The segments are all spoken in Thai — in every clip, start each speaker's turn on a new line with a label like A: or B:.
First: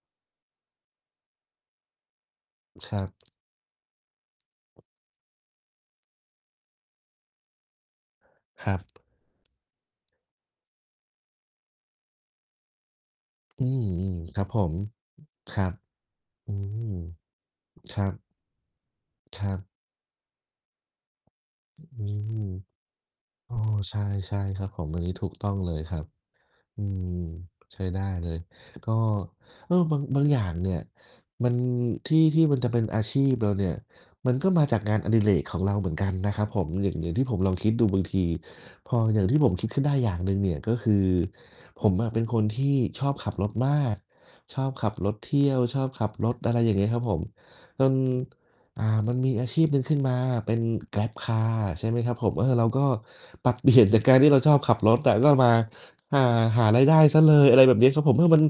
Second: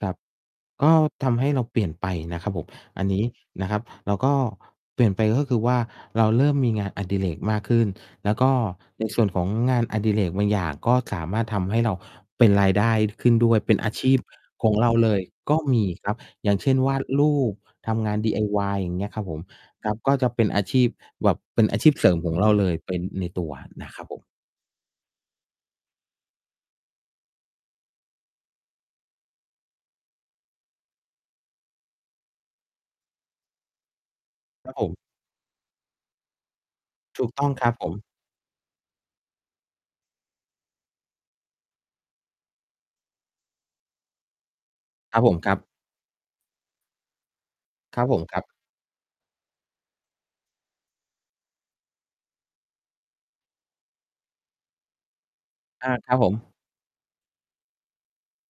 A: ครับ ก็ทำให้เราเปลี่ยนไปนะครับผม
B: คร
A: อ
B: ั
A: ัน
B: บ
A: นี้นะครับ เราก็ เปลี่ยนไปก็คือว่า เราเริ่มมีงานอดิเรกมากขึ้น แล้วก็
B: ครั
A: ใ
B: บ
A: นส่วนของงานอดิเรกบางอย่าง ก็สามารถทำให้เรา เป็นรายได้ ข ขึ้นด้วย
B: อื
A: เป็นอาช
B: ม
A: ีพ
B: ๆ ครับผ
A: ขอ
B: ม
A: งเราเลย
B: ค
A: ก็
B: รับ
A: มีครับ อ
B: อ
A: ย
B: ื
A: ่างเช่น ว
B: ม
A: าดรูป ท
B: ครั
A: ำงา
B: บ
A: น DIY อย่างเงี้ยครับผ
B: ค
A: ม
B: รับ
A: ครับ ก็เป็นอาชีพแบบ เป็นอา
B: อ
A: ชีพ
B: อื
A: เสริมของ
B: ม
A: เราเลย เป็นในตัว
B: อ้อ
A: นะ
B: ใช
A: ครับผม
B: ่ ๆ ครับผม อันนี้ถูกต้องเลยครับ อืม ใช้ได้เลย ก็ เออ บาง บางอย่างเนี่ย มัน ที่ ที่มันจะเป็นอาชีพเราเนี่ย มันก็มา
A: ครั
B: จ
A: บ
B: าก
A: ผ
B: ง
A: ม
B: านอดิเรกของเราเหมือนกันนะครับผม อย่าง อย่าง
A: ถ
B: ที่
A: ูก
B: ผม
A: ต้อ
B: ล
A: ง
B: อง
A: ค
B: ค
A: ร
B: ิ
A: ั
B: ด
A: บ
B: ด
A: ผ
B: ูบา
A: ม
B: งที พออย่างที่ผมคิดขึ้นได้อย่างหนึ่งเนี่ย ก็คือผมอะเป็นคนที่ชอบขับรถมาก ชอบขับรถ
A: ครับ
B: เท
A: ผม
B: ี่
A: ค
B: ย
A: รั
B: ว
A: บ
B: ชอบขับรถ อะไรอย่างนี้ครับผม จน
A: ครับผม ครับ
B: อ่า มันมีอาชีพหนึ่งขึ้นมา เป็น Grab Car ใช่ไหมครับผม เออ เราก็ปรับ เปลี่ยน จากการที่เราชอบขับรถอะ แล้วเรามา
A: อา คร
B: อ
A: ับ
B: ่า
A: ผม
B: หารายได้เสียเลย อะไรแบบเนี้ยครับผม เออ มัน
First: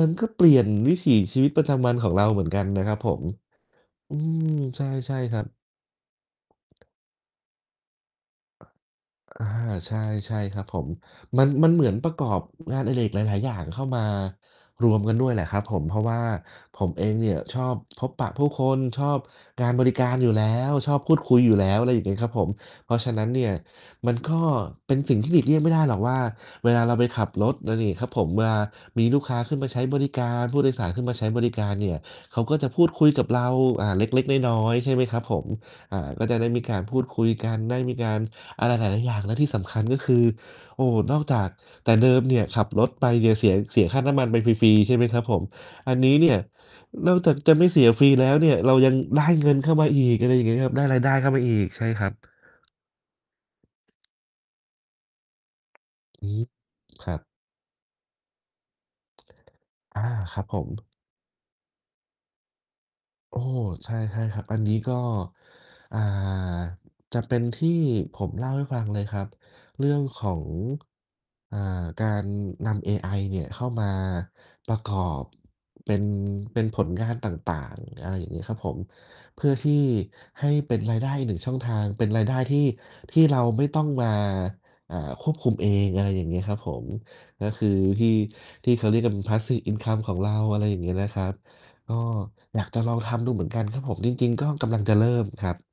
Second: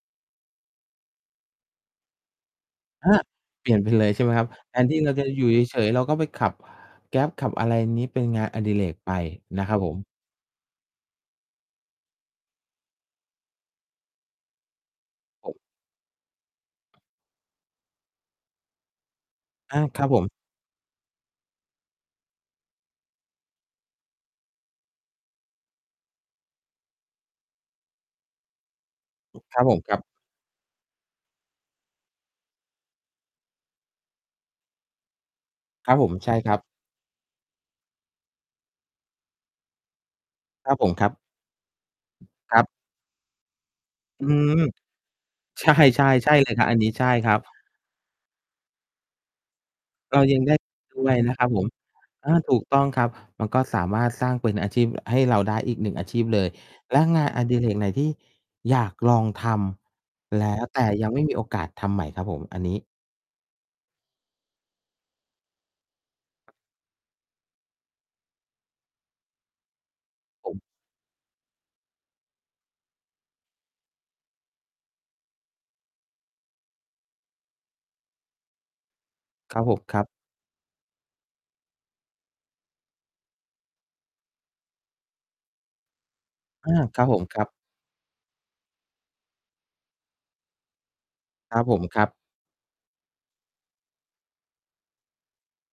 B: มันก็เปลี่ยนวิถีชีวิตประจำวันของเราเหมือนกันนะครับ
A: อ
B: ผ
A: ๊ะ!
B: ม
A: เปลี่ยนไปเลย
B: อื
A: ใช่ไหมครับ
B: ม
A: แท
B: ใ
A: นที่เร
B: ช
A: า
B: ่
A: จะ
B: ๆ ค
A: อ
B: ร
A: ย
B: ั
A: ู่
B: บ
A: เฉย ๆ เราก็ไปขับ Grab ขับอะไรอย่างนี้ เป็นงานอดิเรกไป
B: อา
A: นะครับผ
B: ใช
A: ม
B: ่ ๆ ครับผม มัน มันเหมือนประกอบงานอดิเรกหลาย ๆ อย่างเข้ามารวมกันด้วยแหละ
A: ผ
B: ค
A: ม
B: รับผม เพราะว่าผมเองเนี่ย ชอบพบปะผู้คน ชอบการ
A: อา
B: บริ
A: ค
B: ก
A: รับ
B: าร
A: ผม
B: อยู่แล้ว ชอบพูดคุยอยู่แล้ว อะไรอย่างเงี้ยครับผม เพราะฉะนั้นเนี่ย มันก็เป็นสิ่งที่หลีกเลี่ยงไม่ได้หรอกว่า เวลาเราไปขับรถ ไรอย่างงี้ครับผม เวลามีลูกค้าขึ
A: ค
B: ้
A: ร
B: น
A: ับ
B: มา
A: ผ
B: ใช
A: ม
B: ้
A: คร
B: บ
A: ับ
B: ริการ ผู้โดยสารขึ้นมาใช้บริการเนี่ย เขาก็จะพูดคุยกับเรา อ่า เล็ก ๆ น้อย ๆ ใช่ไหมครับผม
A: คร
B: อ
A: ับ
B: ่
A: ผ
B: า
A: ม
B: ก็
A: ใช
B: จ
A: ่
B: ะได
A: ค
B: ้
A: รั
B: มี
A: บ
B: การพูดคุยกัน ได้มีการอะไรหลาย ๆ อย่าง และที่สำคัญ ก็คือ
A: ครับ
B: โอ
A: ผ
B: ้
A: ม
B: โฮ
A: ครั
B: น
A: บ
B: อกจาก แต่เดิมเนี่ย
A: ค
B: ข
A: รั
B: ั
A: บ
B: บรถไปเนี่ย เสีย เสียค่าน้ำม
A: อ
B: ั
A: ื
B: นไปฟ
A: ม
B: รี ๆ ใช่ไหมครับผม
A: ใช่
B: อัน
A: ใช่
B: นี้เ
A: ใ
B: น
A: ช
B: ี
A: ่
B: ่ย
A: เลยครับ อันนี้ใช่
B: นอก
A: ค
B: จา
A: รั
B: ก
A: บ
B: จะไม่เสียฟรีแล้วเนี่ย เรายังได้เงินเข้ามาอี
A: เร
B: ก
A: า
B: อะไร
A: ยั
B: อย
A: ง
B: ่าง
A: ไ
B: เ
A: ด
B: งี
A: ้
B: ้ยครับ ได้ร
A: ด
B: าย
A: ้
B: ได
A: ว
B: ้
A: ย
B: เข้
A: น
B: า
A: ะ
B: ม
A: ค
B: า
A: รับ
B: อ
A: ผ
B: ี
A: ม
B: ก ใช่ครับ
A: อา ถูกต้องครับ มันก็สามารถสร้างเป็นอาชีพ อ ให้เราได้อีก 1 อาชีพ
B: อื
A: เล
B: ม
A: ย และ
B: ครั
A: งา
B: บ
A: นอดิเรกไหน ที่อยากลองท
B: อา ค
A: ำ
B: รั
A: แล
B: บผ
A: ้ว
B: ม
A: แต่ยังไม่มีโอกาสทำไหมครับผม? อันนี้
B: โอ้ ใช่ ๆ ครับ อันนี้ก็ อ่า จะเป็นที่ผมเล่าให้ฟังเลยครับ เรื่องของ
A: ผม
B: อ่า การนำเอไอเนี่ย เข้ามาประกอบเป็น เป็นผลงานต่าง ๆ อะไรอย่างงี้ครับผม เพื่อ
A: ครับ
B: ที่
A: ผม ครับ
B: ให้เป็นรายได้อีก 1 ช่องทาง เป็นรายได้ที่ ที่เราไม่ต้องมา อ่า ควบคุมเอง อะไรอย่างงี้ครับ
A: อ
B: ผ
A: า
B: ม
A: ครับผม คร
B: ก
A: ั
B: ็
A: บ
B: คือที่ ที่เขาเรียกกัน passive income ของเรา อะไรอย่างงี้นะครับ
A: ครับผม
B: ก็
A: ครับ
B: อยากจะลองทำดูเหมือนกันครับผม จริง ๆ ก็กำลังจะเริ่มครับ